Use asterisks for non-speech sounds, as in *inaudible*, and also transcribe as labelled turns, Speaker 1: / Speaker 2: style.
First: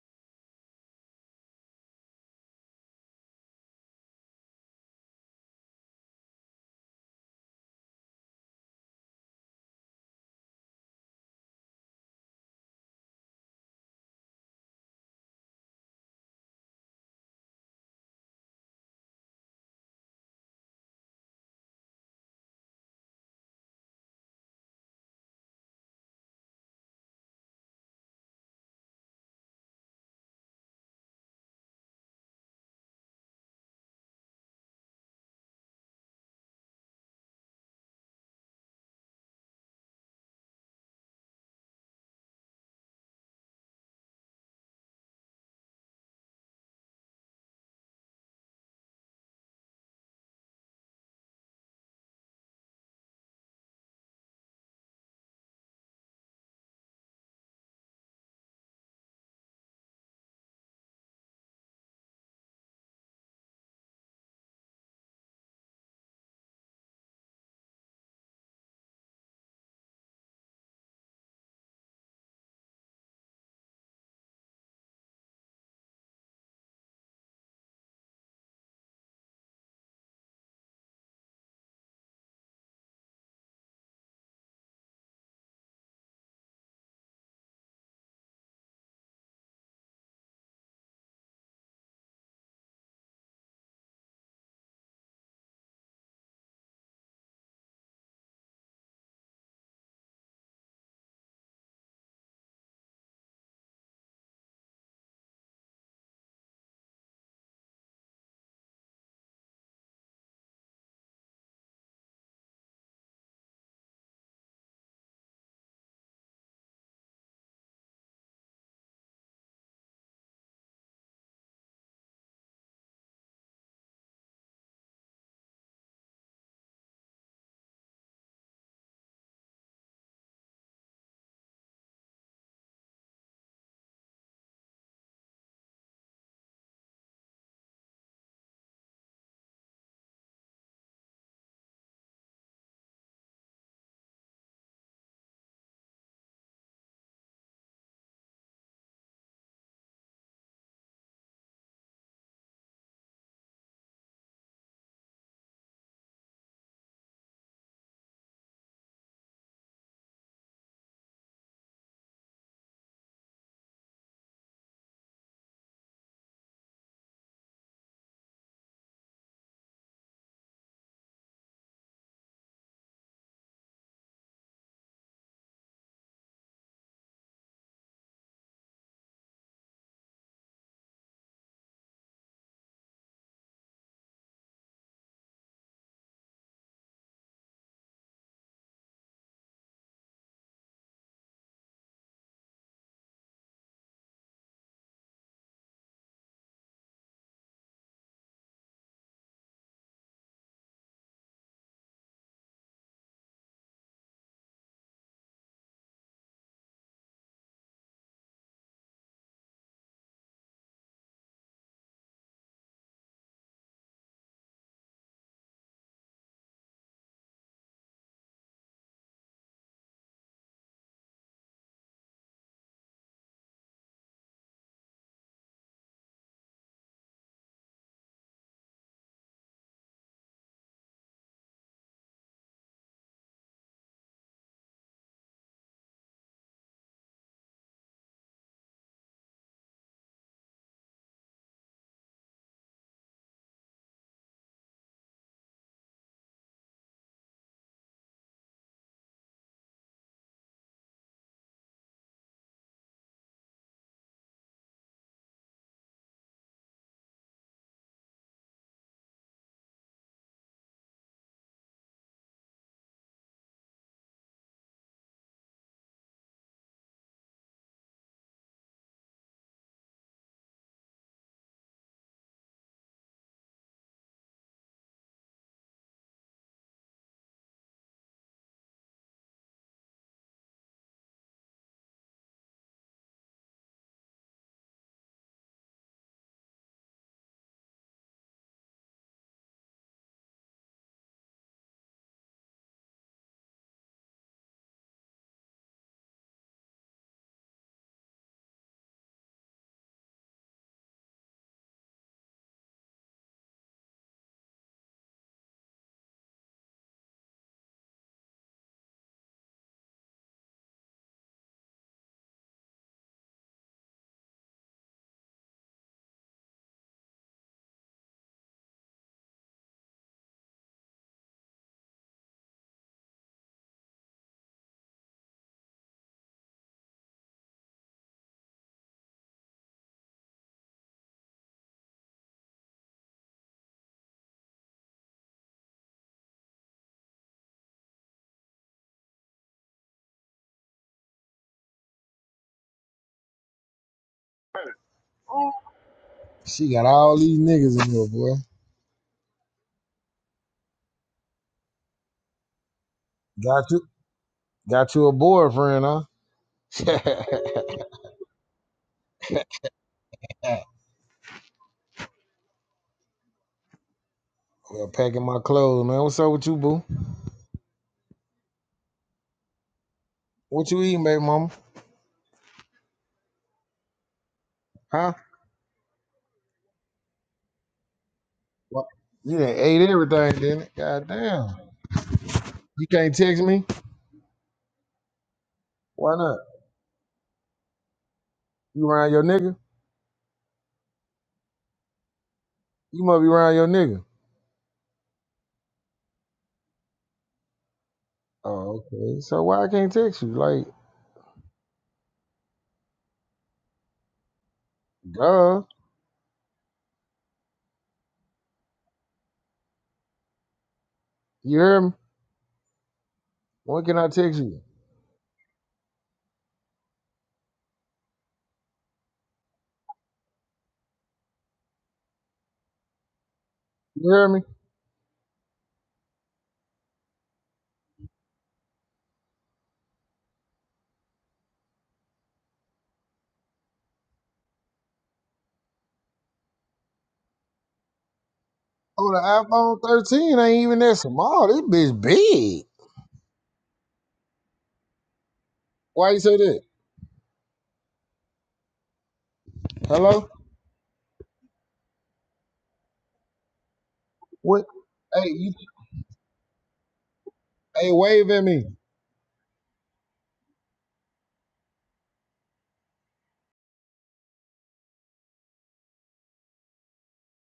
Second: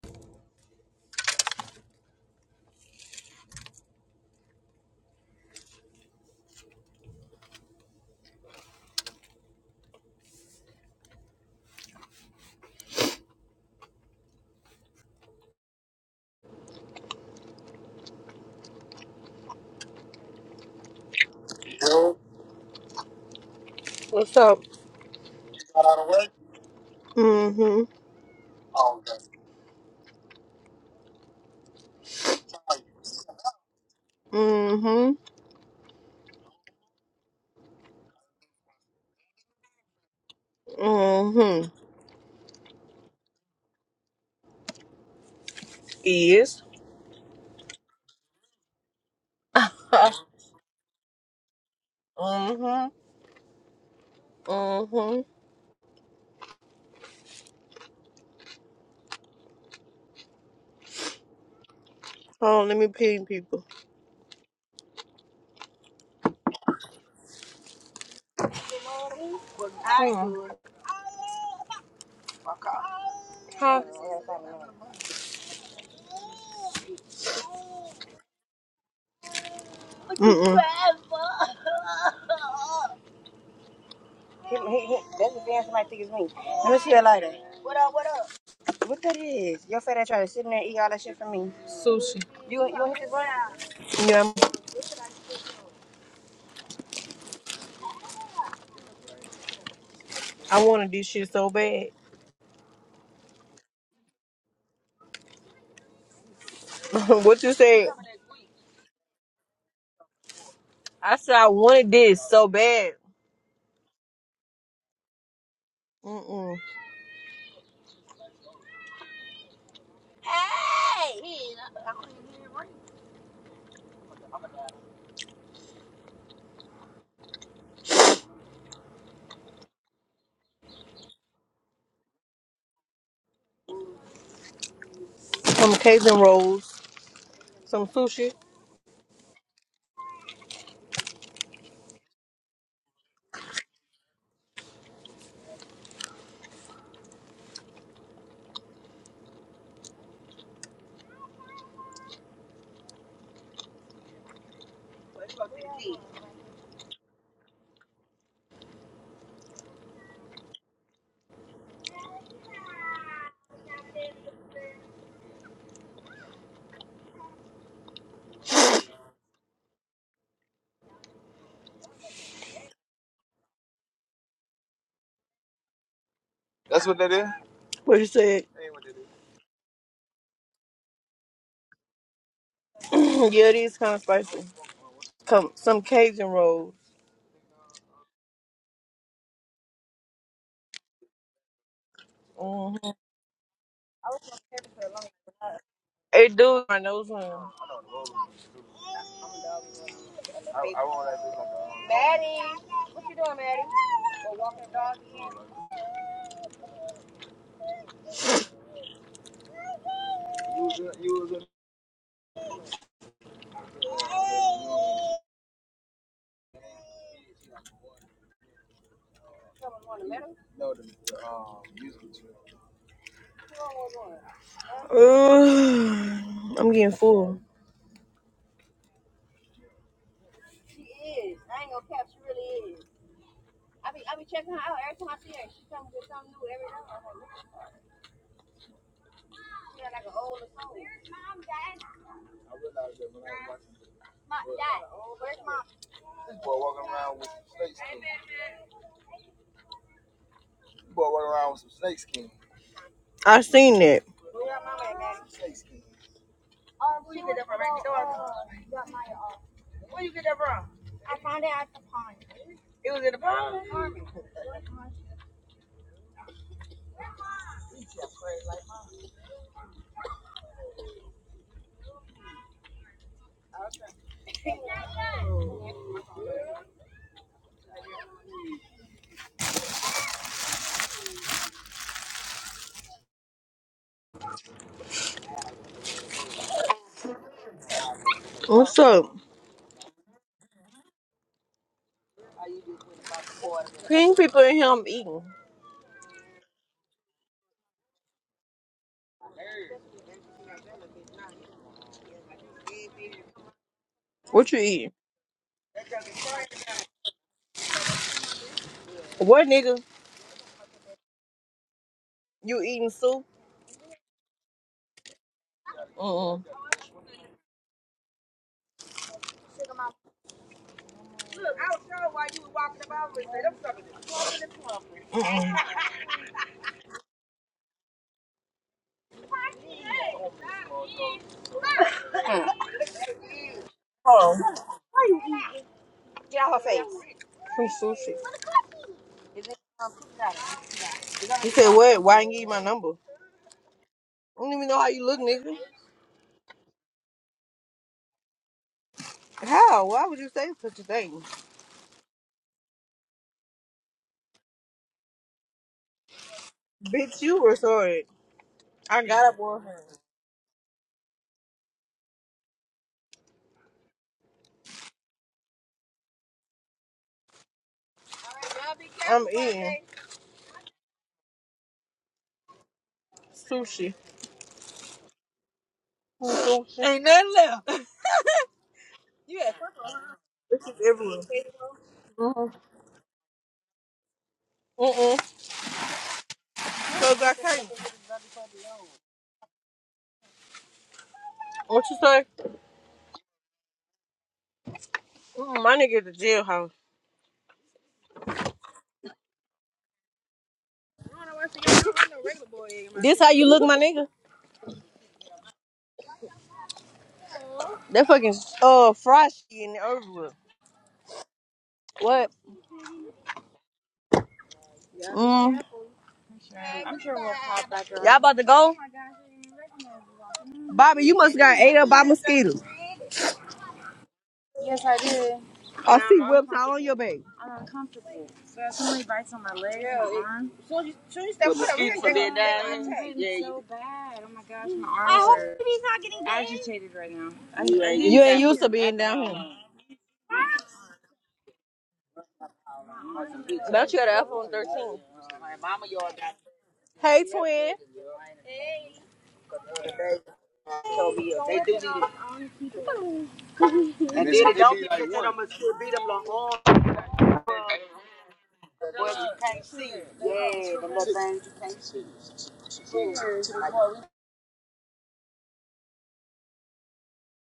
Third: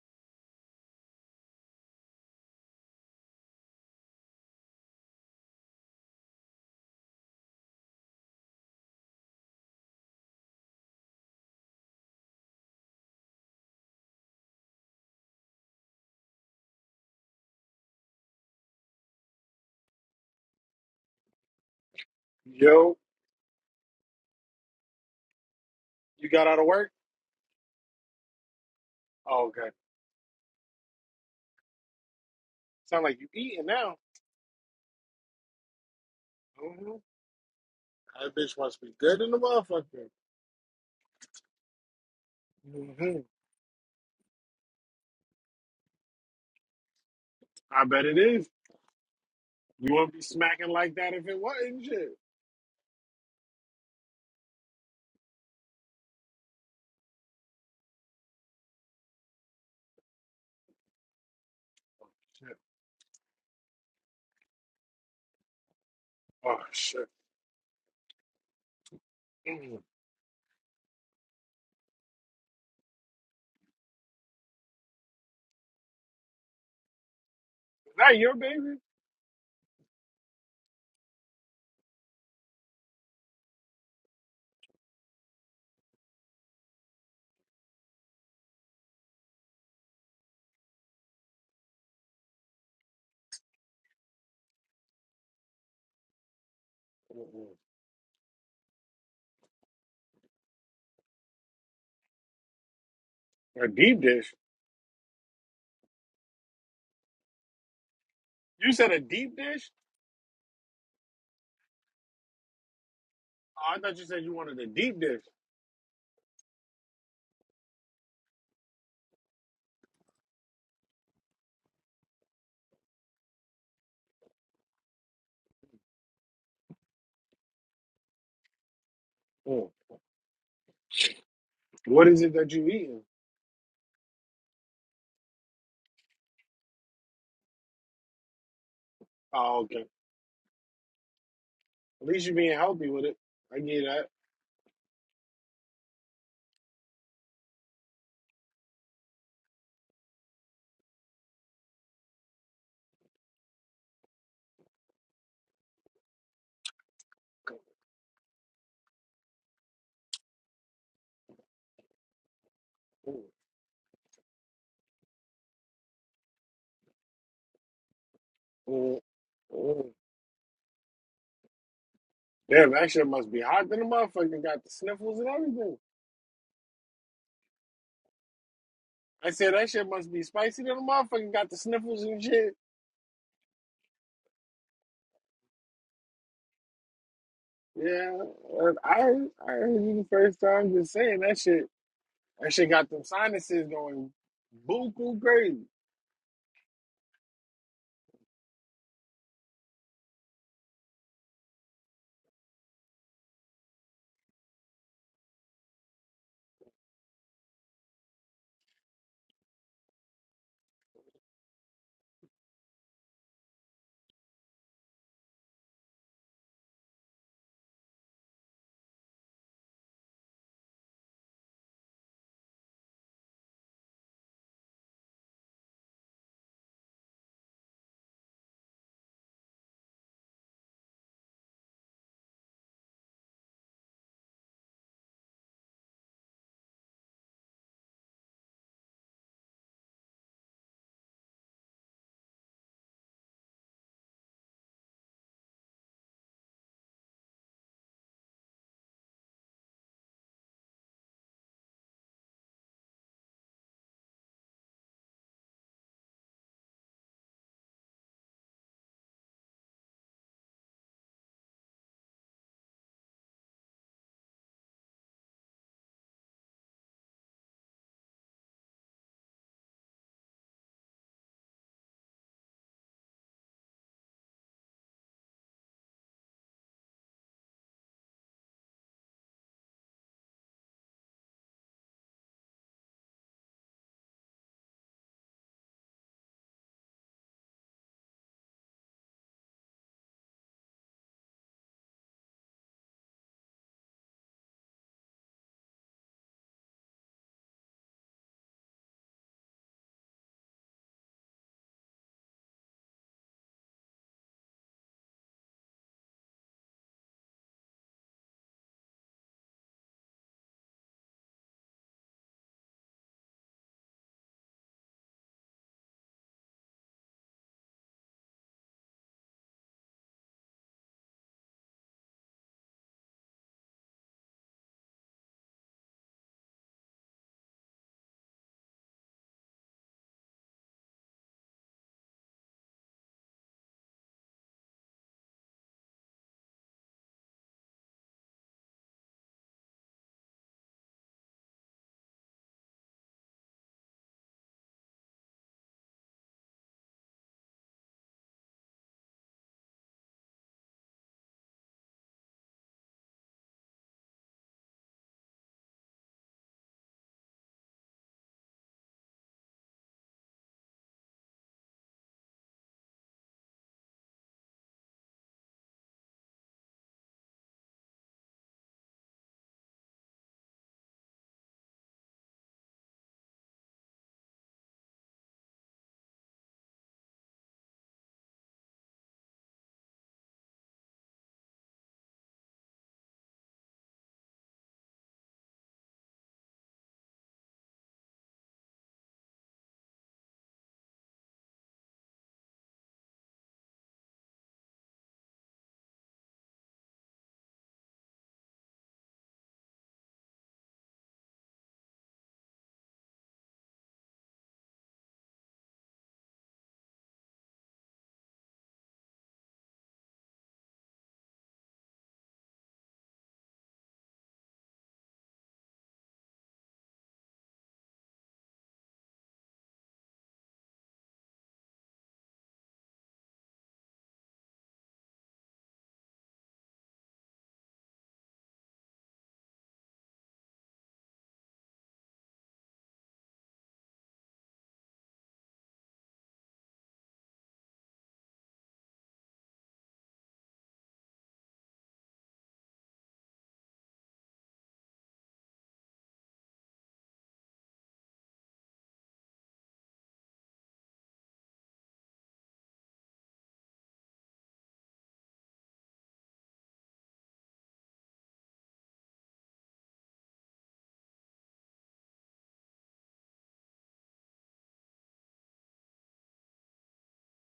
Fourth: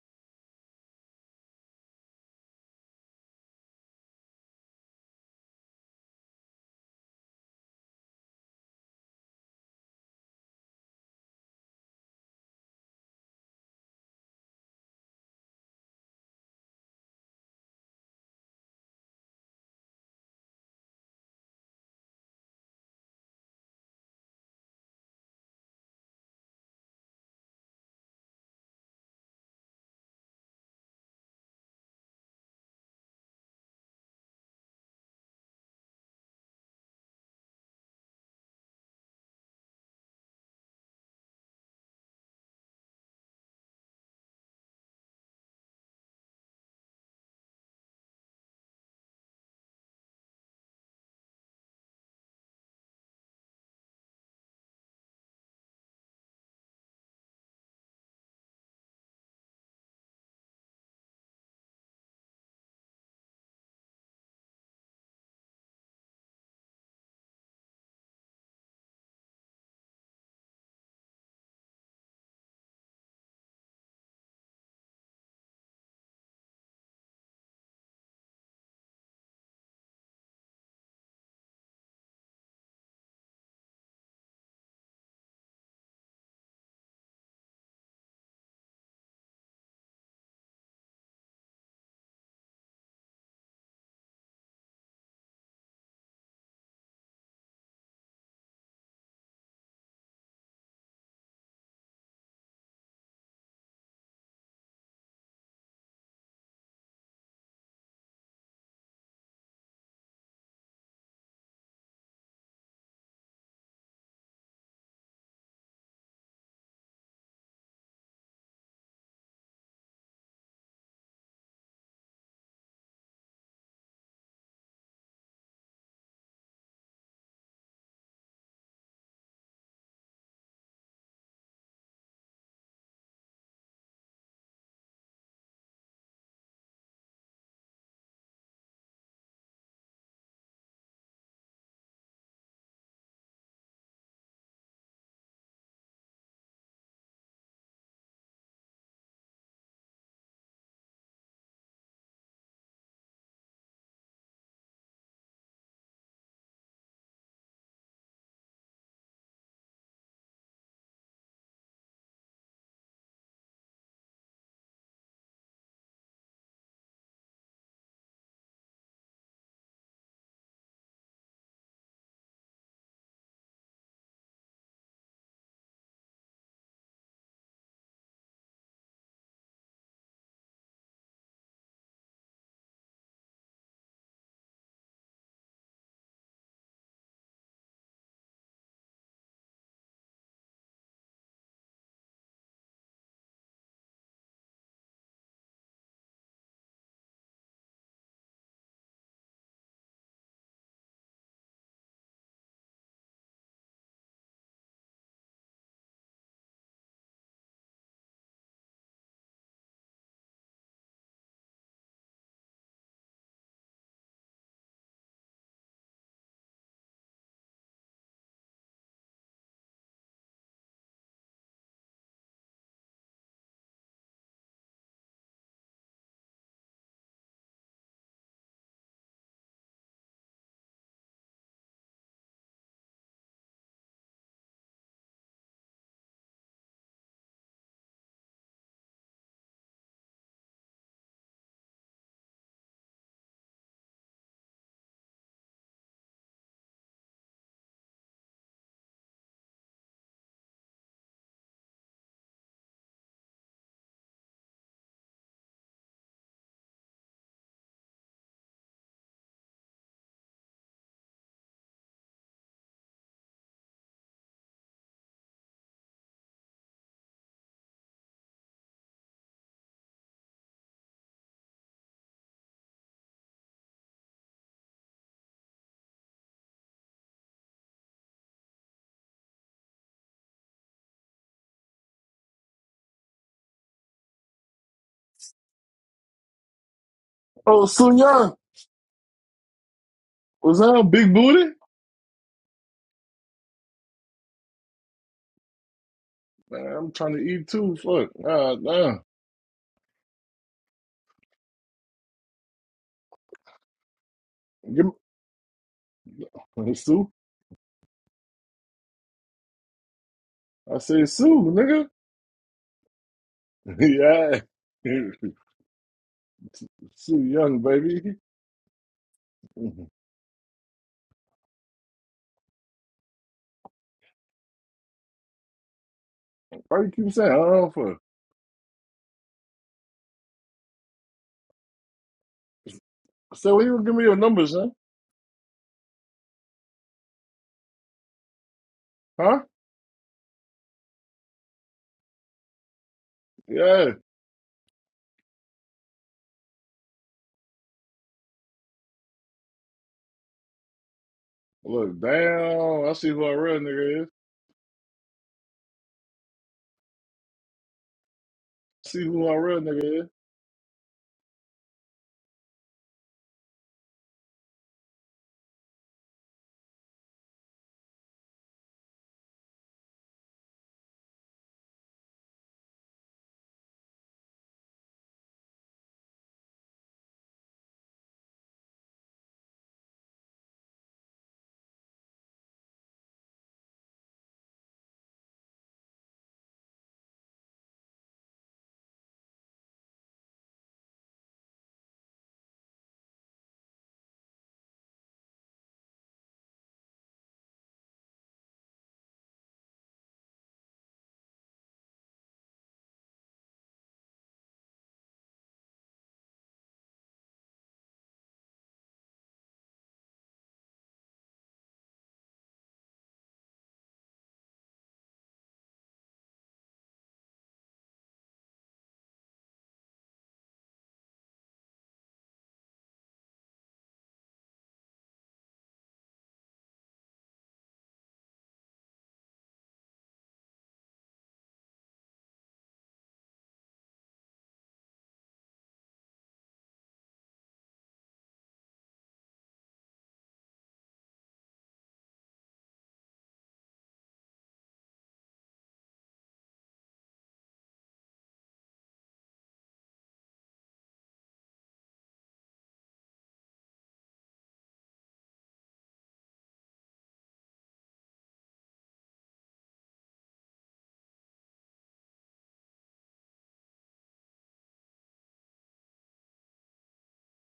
Speaker 1: Yo,
Speaker 2: What's up?
Speaker 1: you got out of work?
Speaker 2: Mm-hmm.
Speaker 1: Oh, okay. Sound like you eating now.
Speaker 2: Mm-hmm.
Speaker 1: hmm That bitch must be good in the motherfucker.
Speaker 2: Mm-hmm.
Speaker 1: hmm
Speaker 2: Is?
Speaker 1: I bet it is.
Speaker 2: *laughs*
Speaker 1: You wouldn't be smacking like that if it wasn't shit.
Speaker 2: mm-hmm. Mm-hmm.
Speaker 1: Shit.
Speaker 2: Oh, let me ping people.
Speaker 1: Oh shit. Mm. Is
Speaker 2: Hmm. Huh?
Speaker 1: that your baby?
Speaker 2: Mm-mm. Sushi. *laughs* Yeah,
Speaker 1: Mm-mm.
Speaker 2: I wanted this shit so bad.
Speaker 1: A deep dish.
Speaker 2: *laughs* what you said?
Speaker 1: You said a deep dish?
Speaker 2: I said I wanted this so bad.
Speaker 1: Oh, I thought you said you wanted a deep dish.
Speaker 2: Mm-mm.
Speaker 1: Mm. What is it that you eating?
Speaker 2: Some Cajun rolls, some sushi.
Speaker 1: Oh, okay. At least you're being healthy with it. I get that. Mm. Mm. Damn, that shit must be hot than a motherfucker. Got the sniffles and everything.
Speaker 2: What you said?
Speaker 1: I said that shit must be spicy than a motherfucker. Got the sniffles and shit.
Speaker 2: *clears throat* yeah, these kind of spicy. Come, some Cajun rolls.
Speaker 1: Yeah, uh, I heard- I heard you the first time just saying that shit. That shit got
Speaker 2: Mm-hmm.
Speaker 1: them sinuses going buku crazy.
Speaker 2: It do. I know some. Ugh, I'm getting full. I seen that. It was in the palm.
Speaker 3: Oh, Sunya,
Speaker 2: What's up?
Speaker 3: was that big booty?
Speaker 2: Pink people in here I'm eating.
Speaker 3: Man, I'm trying to eat too. Fuck. Nah, nah.
Speaker 2: What you
Speaker 3: Give
Speaker 2: eating?
Speaker 3: me *laughs* Sue.
Speaker 2: What nigga?
Speaker 3: I say Sue, nigga.
Speaker 2: You eating soup?
Speaker 3: *laughs* yeah.
Speaker 2: Mm-mm.
Speaker 3: Sue Young, baby. *laughs* Why you keep saying, I don't know for? Say, well, you gonna give me your
Speaker 2: Oh.
Speaker 3: number, son.
Speaker 2: Get out her face. Some sushi.
Speaker 3: Huh?
Speaker 2: You said what? Why didn't you give my number? I
Speaker 3: Yeah.
Speaker 2: don't even know how you look, nigga.
Speaker 4: She got all these niggas in here, boy.
Speaker 2: How? Why would you say such a thing?
Speaker 3: Look, damn. I see who our real
Speaker 4: Got you,
Speaker 3: nigga is.
Speaker 4: got you a boyfriend, huh?
Speaker 2: Bitch,
Speaker 4: *laughs*
Speaker 2: you were sorry.
Speaker 3: See
Speaker 2: I
Speaker 3: who
Speaker 2: got up
Speaker 3: our real
Speaker 2: on her.
Speaker 3: nigga is.
Speaker 4: well, packing my clothes, man. What's up with you, boo?
Speaker 2: I'm eating
Speaker 4: What you eating, baby mama?
Speaker 2: sushi.
Speaker 4: Huh?
Speaker 2: Sushi. Ain't nothing left.
Speaker 4: What? You done
Speaker 2: Yeah.
Speaker 4: ate everything,
Speaker 2: This
Speaker 4: didn't it?
Speaker 2: is
Speaker 4: God
Speaker 2: everywhere.
Speaker 4: damn.
Speaker 2: Mm-hmm.
Speaker 4: You can't text me?
Speaker 2: Mm-mm.
Speaker 4: Why not?
Speaker 2: So I can't.
Speaker 4: You around your nigga?
Speaker 2: What you say?
Speaker 4: You must be around your nigga.
Speaker 2: Mm, my nigga at the jailhouse.
Speaker 4: Oh, okay. So why I can't text you? Like,
Speaker 2: This how you look, my nigga?
Speaker 4: duh.
Speaker 2: That fucking uh fried shit in the over
Speaker 4: You hear me?
Speaker 2: What?
Speaker 4: When can I text you?
Speaker 2: Mm. Y'all about to go? Bobby, you must got ate up by mosquitoes.
Speaker 4: You hear me?
Speaker 2: I see webs all on your back. Soon as soon as you step foot up here, mosquitoes gonna- they down Yeah, You ain't used to being
Speaker 4: Oh, the
Speaker 2: down here.
Speaker 4: iPhone 13 ain't even that small. This bitch big.
Speaker 2: Don't you have an iPhone 13?
Speaker 4: Why you say that?
Speaker 2: Hey, twin.
Speaker 4: Hello? What? Hey, you, hey, wave at me.